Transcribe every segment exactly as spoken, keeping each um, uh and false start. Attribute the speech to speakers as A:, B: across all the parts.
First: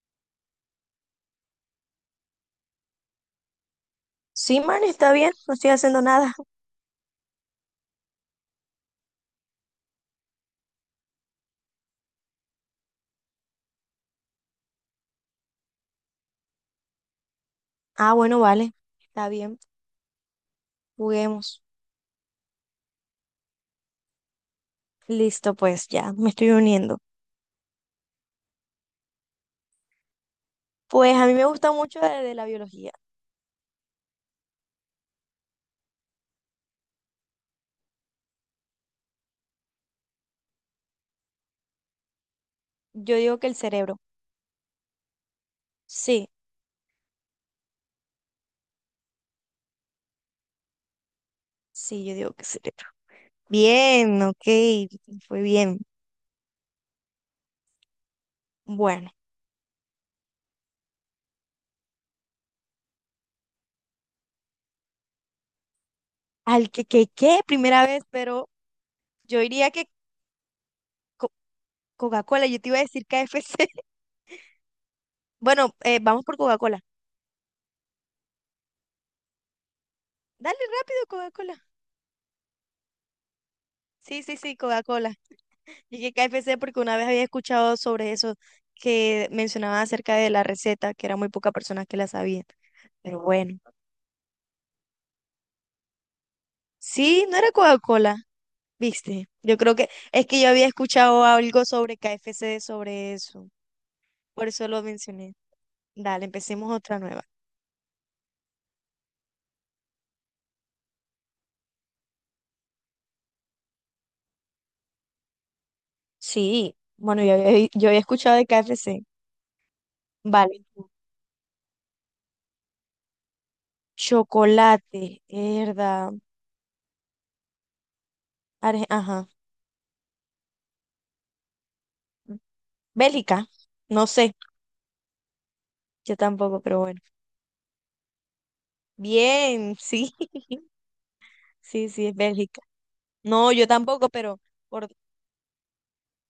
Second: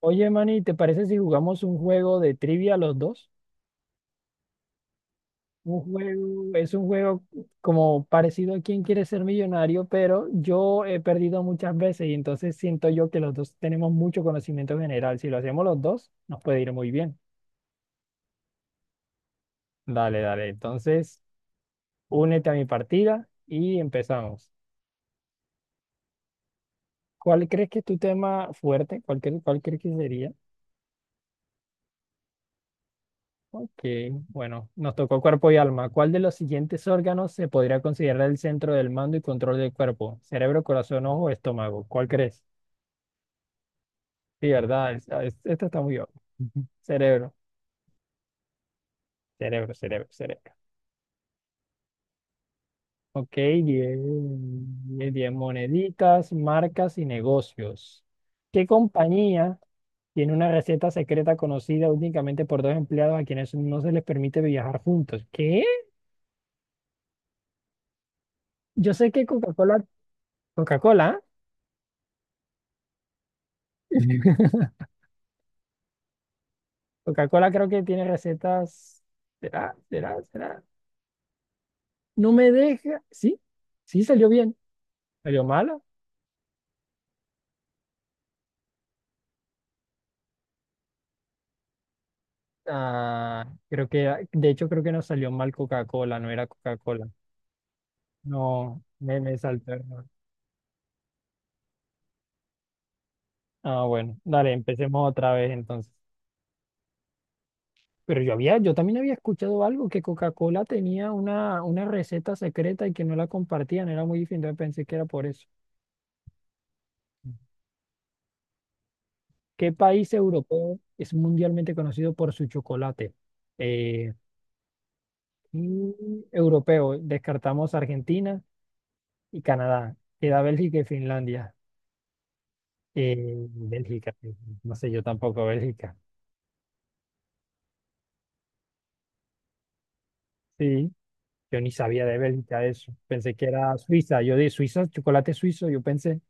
A: Oye, Manny, ¿te parece si jugamos un juego de trivia los dos?
B: Sí, man, está bien, no estoy
A: Un
B: haciendo nada.
A: juego, es un juego como parecido a Quién quiere ser millonario, pero yo he perdido muchas veces y entonces siento yo que los dos tenemos mucho conocimiento general. Si lo hacemos los dos, nos puede ir muy bien.
B: Ah, bueno, vale, está bien,
A: Dale, dale. Entonces,
B: juguemos.
A: únete a mi partida y empezamos.
B: Listo, pues ya, me estoy uniendo.
A: ¿Cuál crees que es tu tema fuerte? ¿Cuál, cre- cuál crees que sería?
B: Pues a mí me gusta mucho de, de la biología.
A: Ok, bueno, nos tocó cuerpo y alma. ¿Cuál de los siguientes órganos se podría considerar el centro del mando y control del cuerpo? ¿Cerebro, corazón, ojo o estómago? ¿Cuál crees?
B: Yo digo que el cerebro.
A: Sí, ¿verdad? Es- ah, es- Esta está muy obvia.
B: Sí,
A: Ujú. Cerebro, cerebro, cerebro, cerebro.
B: sí, yo digo que el cerebro.
A: Ok, diez,
B: Bien, ok,
A: diez
B: fue bien.
A: moneditas, marcas y negocios. ¿Qué
B: Bueno,
A: compañía tiene una receta secreta conocida únicamente por dos empleados a quienes no se les permite viajar juntos? ¿Qué?
B: al que, que, que, primera vez, pero
A: Yo sé que
B: yo diría
A: Coca-Cola,
B: que
A: Coca-Cola.
B: co- Coca-Cola, yo te iba a decir K F C.
A: ¿Eh?
B: Bueno, eh, vamos por Coca-Cola.
A: Coca-Cola creo que tiene recetas. ¿Será? ¿Será? ¿Será?
B: Dale rápido, Coca-Cola.
A: No me deja. Sí, sí
B: Sí,
A: salió
B: sí,
A: bien.
B: sí, Coca-Cola.
A: ¿Salió mala?
B: Y que K F C, porque una vez había escuchado sobre eso, que mencionaban acerca de la receta, que era muy pocas personas que la sabían. Pero
A: Ah,
B: bueno,
A: creo que, de hecho, creo que no salió mal Coca-Cola, no era Coca-Cola.
B: sí, no era Coca-Cola,
A: No, me,
B: ¿viste?
A: me
B: Yo
A: saltó
B: creo
A: el.
B: que es que yo había escuchado algo sobre K F C sobre eso.
A: Ah, bueno,
B: Por
A: dale,
B: eso lo
A: empecemos otra
B: mencioné.
A: vez entonces.
B: Dale, empecemos otra nueva.
A: Pero yo había, yo también había escuchado algo que Coca-Cola tenía una, una receta secreta y que no la compartían, era muy difícil, entonces pensé que era por eso.
B: Sí, bueno, yo había, yo había escuchado de K F C.
A: ¿Qué país
B: Vale.
A: europeo es mundialmente conocido por su chocolate? Eh,
B: Chocolate, herda,
A: Y europeo, descartamos Argentina
B: Arge- ajá.
A: y Canadá. Queda Bélgica y Finlandia. Eh,
B: Bélgica, no
A: Bélgica, eh,
B: sé,
A: no sé, yo tampoco Bélgica.
B: yo tampoco, pero bueno. Bien, sí.
A: Sí, yo ni
B: Sí,
A: sabía
B: sí, es
A: de
B: Bélgica.
A: Bélgica eso. Pensé que
B: No, yo
A: era
B: tampoco,
A: Suiza. Yo
B: pero
A: de Suiza,
B: por
A: chocolate suizo, yo pensé,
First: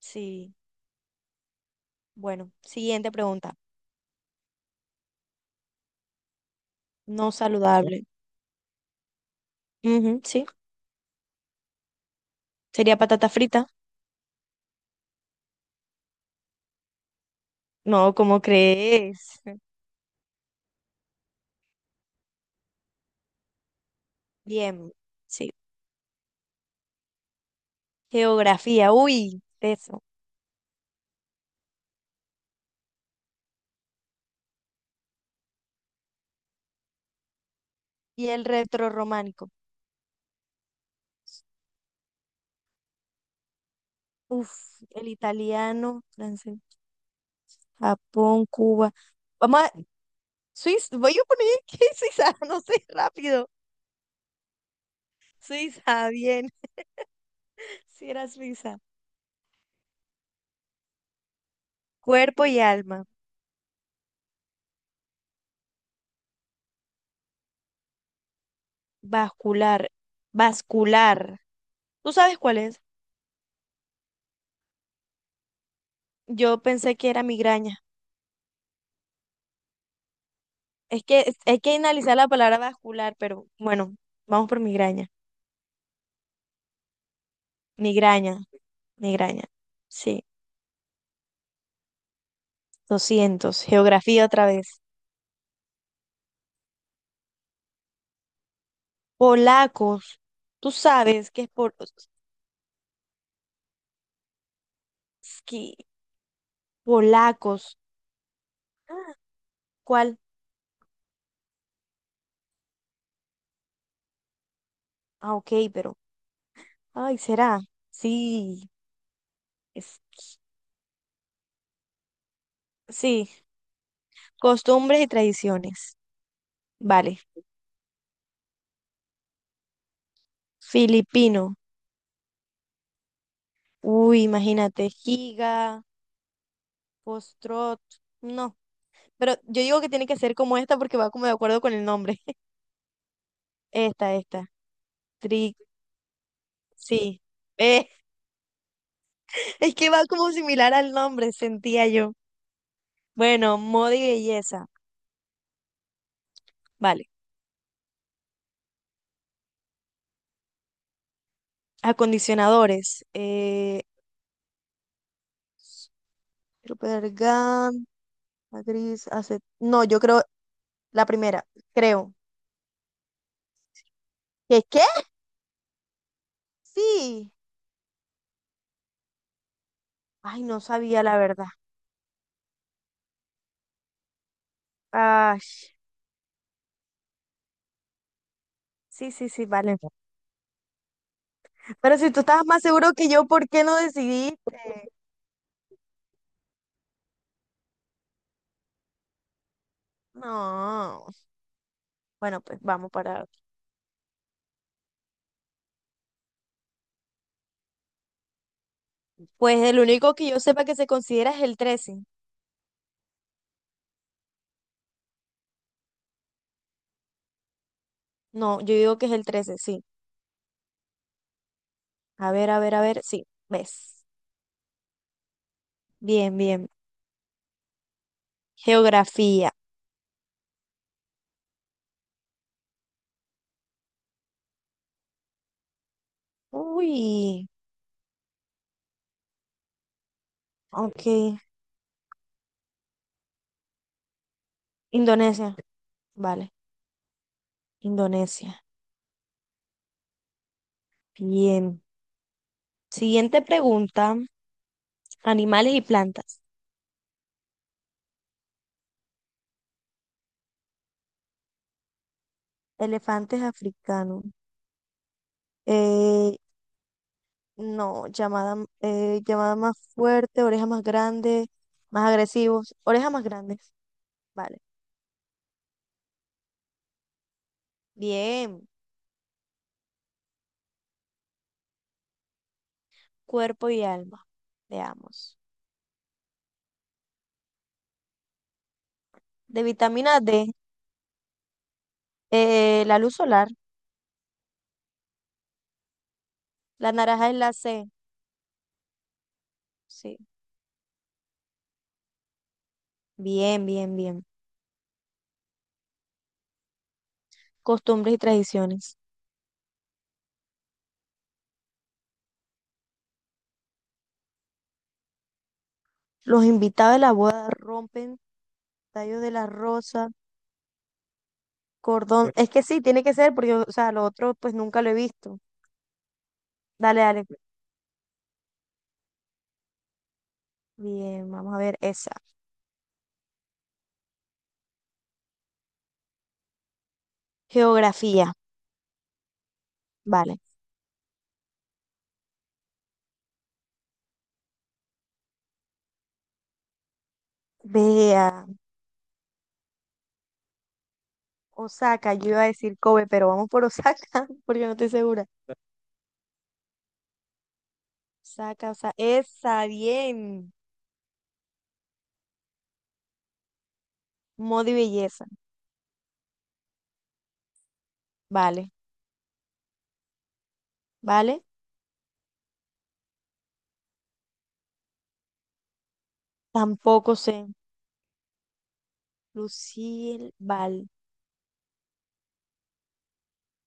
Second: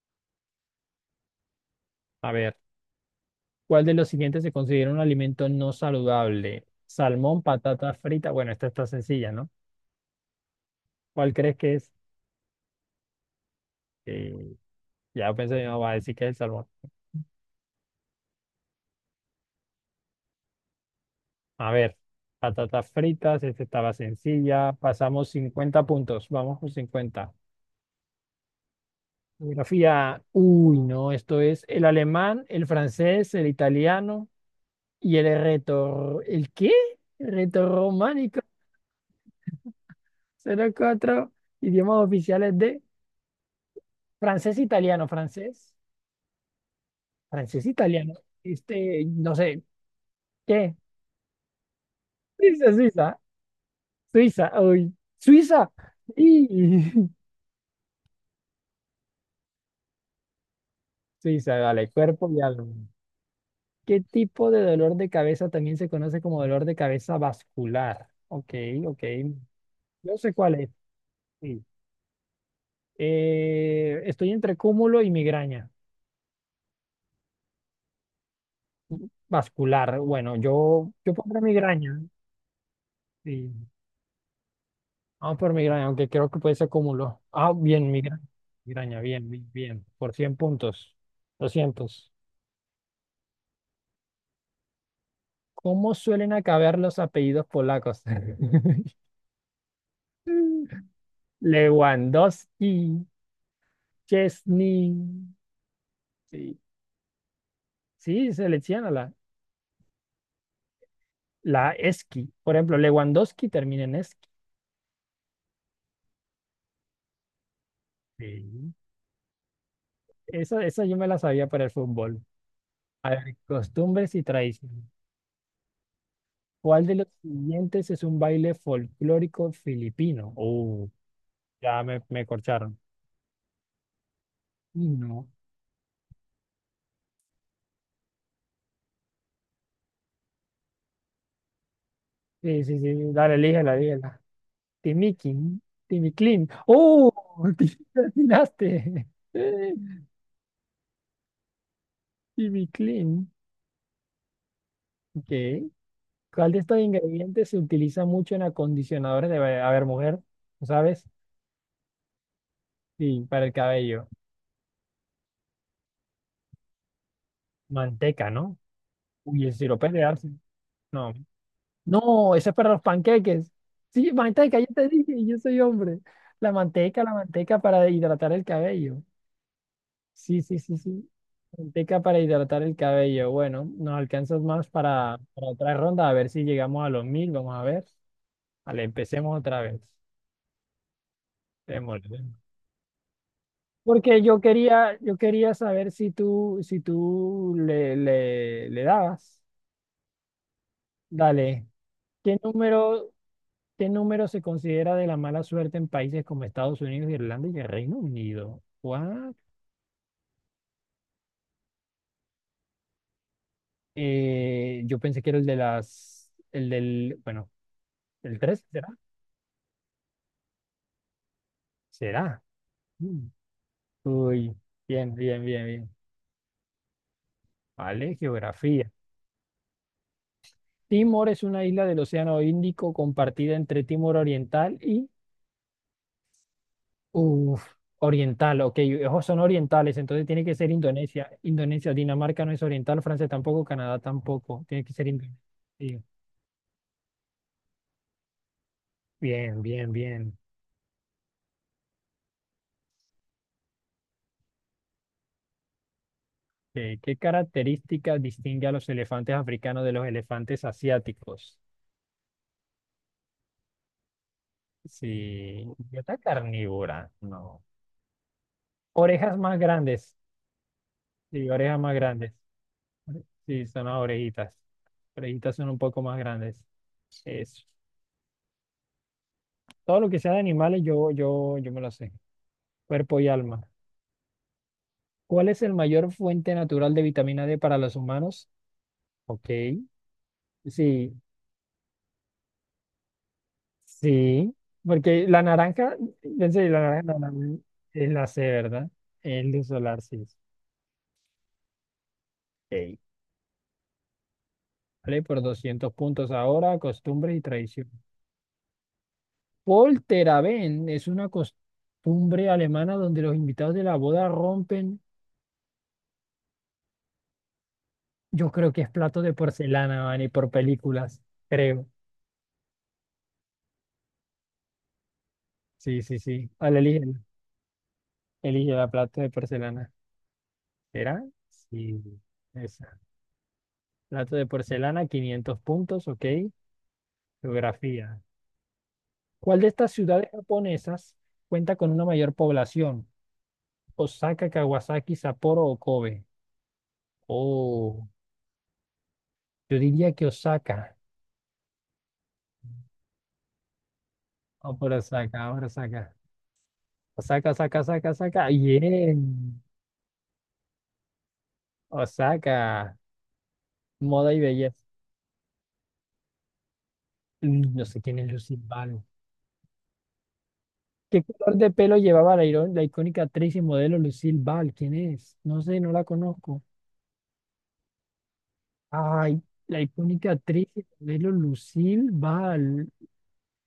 B: sí.
A: a
B: Bueno,
A: ver,
B: siguiente pregunta.
A: ¿cuál de los siguientes se considera un alimento no saludable?
B: No
A: Salmón, patata
B: saludable.
A: frita. Bueno, esta está sencilla, ¿no?
B: Ujú, sí.
A: ¿Cuál crees que es?
B: ¿Sería patata frita?
A: Eh, ya pensé, no, va a decir que es el salmón.
B: No, ¿cómo crees?
A: A ver, patatas fritas, esta estaba sencilla.
B: Bien,
A: Pasamos
B: sí.
A: cincuenta puntos, vamos con cincuenta.
B: Geografía, uy, eso.
A: Geografía, uy, no, esto es el alemán, el francés, el italiano y el reto. ¿El qué?
B: Y
A: Retorrománico.
B: el retrorrománico.
A: Son los cuatro idiomas oficiales de
B: Uf,
A: francés, e italiano,
B: el
A: francés,
B: italiano, francés,
A: francés, e italiano.
B: Japón, Cuba.
A: Este, no
B: Vamos
A: sé,
B: a
A: ¿qué?
B: Suiza, voy a poner que es Suiza, no
A: Suiza,
B: sé,
A: Suiza,
B: rápido.
A: Suiza, uy, Suiza.
B: Suiza, bien.
A: Y...
B: Si era Suiza.
A: Suiza, dale, cuerpo y
B: Cuerpo y
A: alma.
B: alma.
A: ¿Qué tipo de dolor de cabeza también se conoce como dolor de cabeza vascular? Ok, ok.
B: Vascular,
A: Yo sé cuál es.
B: vascular.
A: Sí.
B: ¿Tú sabes cuál es?
A: Eh, estoy entre cúmulo y migraña.
B: Yo pensé que era migraña.
A: Vascular. Bueno, yo,
B: Es
A: yo
B: que es-
A: pondré
B: hay que
A: migraña.
B: analizar la palabra vascular, pero
A: Sí.
B: bueno, vamos por migraña.
A: Vamos por migraña, aunque creo que puede ser cúmulo. Ah, bien, migraña.
B: Migraña,
A: Migraña, bien,
B: migraña.
A: bien, bien. Por
B: Sí,
A: cien puntos. Doscientos.
B: doscientos. Geografía otra vez.
A: ¿Cómo suelen acabar los apellidos polacos?
B: Polacos. ¿Tú sabes qué es por...
A: Lewandowski, Chesney.
B: ski-
A: Sí.
B: Polacos.
A: Sí, selecciona la,
B: Ah, ¿cuál?
A: la ESKI. Por ejemplo, Lewandowski termina en ESKI.
B: Ah, ok, pero... Ay, ¿será? Sí.
A: Sí.
B: es-
A: Esa, esa yo me la sabía para el fútbol. A
B: Sí.
A: ver, costumbres y tradiciones.
B: Costumbres y tradiciones.
A: ¿Cuál de los
B: Vale.
A: siguientes es un baile folclórico filipino? Oh,
B: Filipino.
A: ya me, me corcharon.
B: Uy,
A: Y
B: imagínate,
A: no.
B: Giga, Postrot, no, pero yo digo que tiene que ser como esta porque va como de acuerdo con el nombre.
A: Sí, sí, sí. Dale, elígela,
B: Esta,
A: elígela.
B: esta, Tri,
A: Timikin. Timiclin. ¡Oh!
B: sí. Eh,
A: Te atinaste.
B: es que va como similar al nombre, sentía yo.
A: Timiclin.
B: Bueno, moda y belleza,
A: Ok. ¿Cuál de estos
B: vale.
A: ingredientes se utiliza mucho en acondicionadores de, a ver, mujer, ¿lo sabes?
B: Acondicionadores,
A: Sí, para el
B: eh,
A: cabello.
B: Supergan,
A: Manteca, ¿no?
B: Gris, acet...
A: Uy, el
B: No,
A: sirope
B: yo
A: de
B: creo
A: arce.
B: la
A: No.
B: primera, creo.
A: No, ese es para los panqueques. Sí, manteca,
B: ¿Qué,
A: yo
B: qué?
A: te dije, yo soy hombre. La manteca, la
B: Sí.
A: manteca para hidratar el cabello. Sí,
B: Ay,
A: sí,
B: no
A: sí,
B: sabía
A: sí.
B: la verdad.
A: Manteca para hidratar el cabello. Bueno, nos alcanzas más para,
B: Ay,
A: para otra ronda, a ver si llegamos a los mil. Vamos a ver. Vale,
B: sí, sí,
A: empecemos
B: sí,
A: otra
B: vale.
A: vez.
B: Pero si
A: Démosle.
B: tú estabas más seguro que yo, ¿por qué no
A: Porque
B: decidiste?
A: yo quería, yo quería saber si tú, si tú le, le, le dabas.
B: No.
A: Dale. ¿Qué
B: Bueno, pues vamos
A: número,
B: para.
A: qué número se considera de la mala suerte en países como Estados Unidos, Irlanda y el Reino Unido? What?
B: Pues el único que yo sepa que se considera es el trece.
A: Eh, yo pensé que era el de las, el del, bueno, el
B: No,
A: tres,
B: yo
A: ¿será?
B: digo que es el trece, sí. A
A: ¿Será?
B: ver, a ver, a ver, sí.
A: Mm.
B: ¿Ves?
A: Uy, bien, bien, bien, bien.
B: Bien, bien.
A: Vale, geografía.
B: Geografía.
A: Timor es una isla del Océano Índico compartida entre Timor Oriental y...
B: Uy,
A: Uf, oriental, ok, ojos son orientales, entonces tiene que ser Indonesia.
B: ok.
A: Indonesia, Dinamarca no es oriental, Francia tampoco, Canadá tampoco, tiene que ser Indonesia.
B: Indonesia.
A: Sí,
B: Vale, Indonesia.
A: bien, bien, bien.
B: Bien. Siguiente pregunta. Animales y plantas.
A: Eh, ¿Qué características distingue a los elefantes africanos de los elefantes asiáticos?
B: Elefantes africanos.
A: Sí, dieta
B: Eh,
A: carnívora, no.
B: No, llamada, eh,
A: Orejas
B: llamada
A: más
B: más
A: grandes,
B: fuerte, orejas más grandes,
A: sí, orejas más
B: más
A: grandes,
B: agresivos, orejas más
A: sí,
B: grandes,
A: son las orejitas.
B: vale.
A: Orejitas son un poco más grandes. Es,
B: Bien,
A: todo lo que sea de animales, yo, yo, yo me lo sé. Cuerpo y alma.
B: cuerpo y alma, veamos.
A: ¿Cuál es el mayor fuente natural de vitamina D para los humanos? Ok,
B: De vitamina D,
A: sí,
B: eh, la luz solar,
A: sí, porque la naranja, pensé, la
B: la
A: naranja no, la-
B: naranja es la
A: naranja
B: C,
A: es la C, ¿verdad? El de solar,
B: sí.
A: sí. Ok,
B: Bien, bien, bien.
A: vale, por doscientos puntos ahora, costumbres y tradición.
B: Costumbres y tradiciones.
A: Polterabend es una costumbre alemana donde los invitados de la boda rompen,
B: Los invitados de la boda rompen
A: yo creo que es
B: tallos
A: plato
B: de
A: de
B: la
A: porcelana,
B: rosa,
A: man, y por películas, creo.
B: cordón. Es que sí, tiene que ser, porque, o sea, lo otro pues nunca lo he visto.
A: Sí, sí, sí. Vale, elige,
B: Dale, dale.
A: elige la plato de porcelana. ¿Era?
B: Bien, vamos a ver
A: Sí,
B: esa.
A: esa. Plato de porcelana, quinientos puntos, ok. Geografía.
B: Geografía,
A: ¿Cuál de estas ciudades
B: vale.
A: japonesas cuenta con una mayor población? Osaka, Kawasaki, Sapporo o Kobe. Oh,
B: Vea.
A: yo diría que Osaka.
B: Osaka, yo iba a decir Kobe, pero vamos por Osaka, porque no
A: O
B: estoy
A: por
B: segura.
A: Osaka, por Osaka. Osaka, Osaka, Osaka, Osaka.
B: Osaka, Osaka,
A: Bien.
B: esa, bien.
A: Osaka. Moda y
B: Moda y
A: belleza.
B: belleza,
A: Mm, no sé quién es Lucille
B: vale,
A: Ball. ¿Qué
B: vale.
A: color de pelo llevaba la, iro- la icónica actriz y modelo Lucille Ball? ¿Quién es? No sé, no la conozco.
B: Tampoco sé.
A: Ay, la icónica
B: Lucille,
A: actriz
B: vale.
A: Isabel Lucille va al...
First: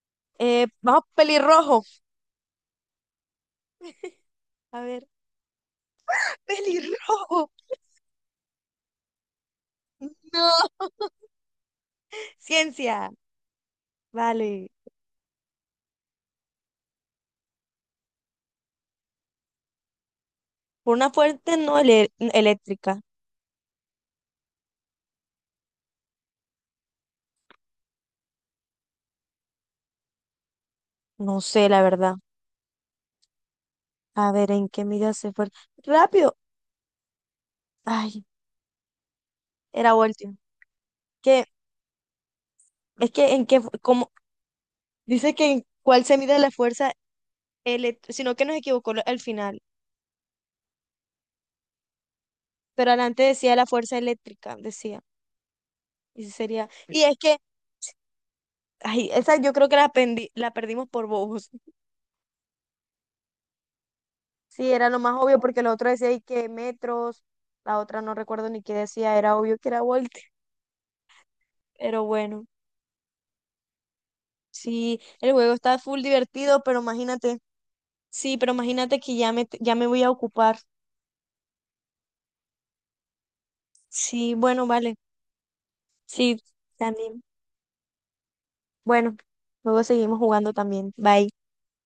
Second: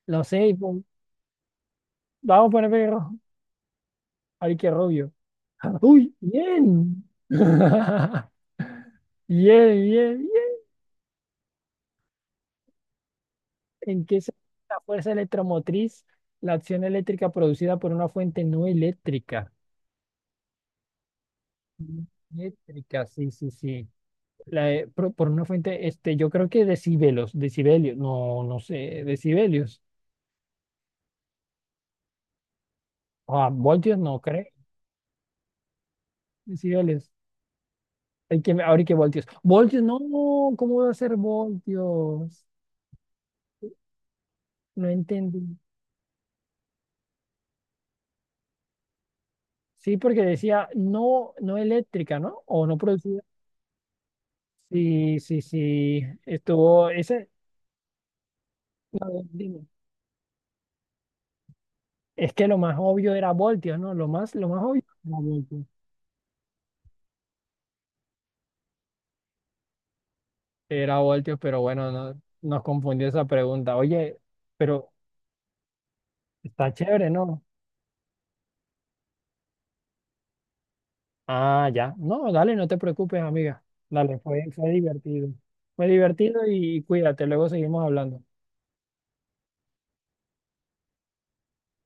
A: No sé,
B: Eh,
A: pon-
B: vamos, pelirrojo.
A: vamos a poner pelirrojo. Ay, qué
B: A ver,
A: rubio. Uy, bien.
B: pelirrojo.
A: Bien, bien,
B: No,
A: bien.
B: ciencia,
A: ¿En qué se
B: vale.
A: la fuerza electromotriz? La acción eléctrica producida por una fuente no eléctrica.
B: Por una fuerte no
A: No
B: ele- eléctrica.
A: eléctrica, sí, sí, sí. La, eh, pro- por, una fuente, este, yo creo que decibelios, decibelios, no, no sé, decibelios.
B: No sé, la verdad.
A: Ah, voltios no
B: A
A: creo,
B: ver, ¿en qué medida se fue? Rápido.
A: decibelios.
B: Ay,
A: Hay que, ahora hay que voltios. Voltios,
B: era
A: no,
B: voltio.
A: ¿cómo va a ser
B: Que,
A: voltios?
B: es que en qué, fu- como,
A: No
B: dice
A: entendí.
B: que en cuál se mide la fuerza elec- sino que nos equivocó lo- al final.
A: Sí, porque decía no, no eléctrica, ¿no? O no
B: Pero
A: producida.
B: adelante decía la fuerza eléctrica, decía.
A: Sí, sí, sí.
B: Y sí sería.
A: Estuvo,
B: Y es
A: ese,
B: que,
A: a
B: ay,
A: ver,
B: esa yo
A: dime.
B: creo que la, pendi- la perdimos por bobos.
A: Es que lo más obvio era voltios, ¿no? Lo más, lo más
B: Sí,
A: obvio
B: era lo
A: era
B: más obvio porque
A: voltios.
B: lo otro decía y que metros, la otra no recuerdo ni qué decía, era obvio que era Volt.
A: Era voltios, pero bueno,
B: Pero
A: no,
B: bueno,
A: nos confundió esa pregunta. Oye, pero
B: sí, el juego está full divertido,
A: está
B: pero
A: chévere,
B: imagínate,
A: ¿no?
B: sí, pero imagínate que ya me, ya me voy a ocupar.
A: Ah, ya. No, dale, no te preocupes, amiga. Dale,
B: Sí,
A: fue,
B: bueno,
A: fue
B: vale.
A: divertido. Fue divertido
B: Sí,
A: y
B: también.
A: cuídate, luego seguimos hablando.
B: Bueno, luego seguimos jugando también. Bye.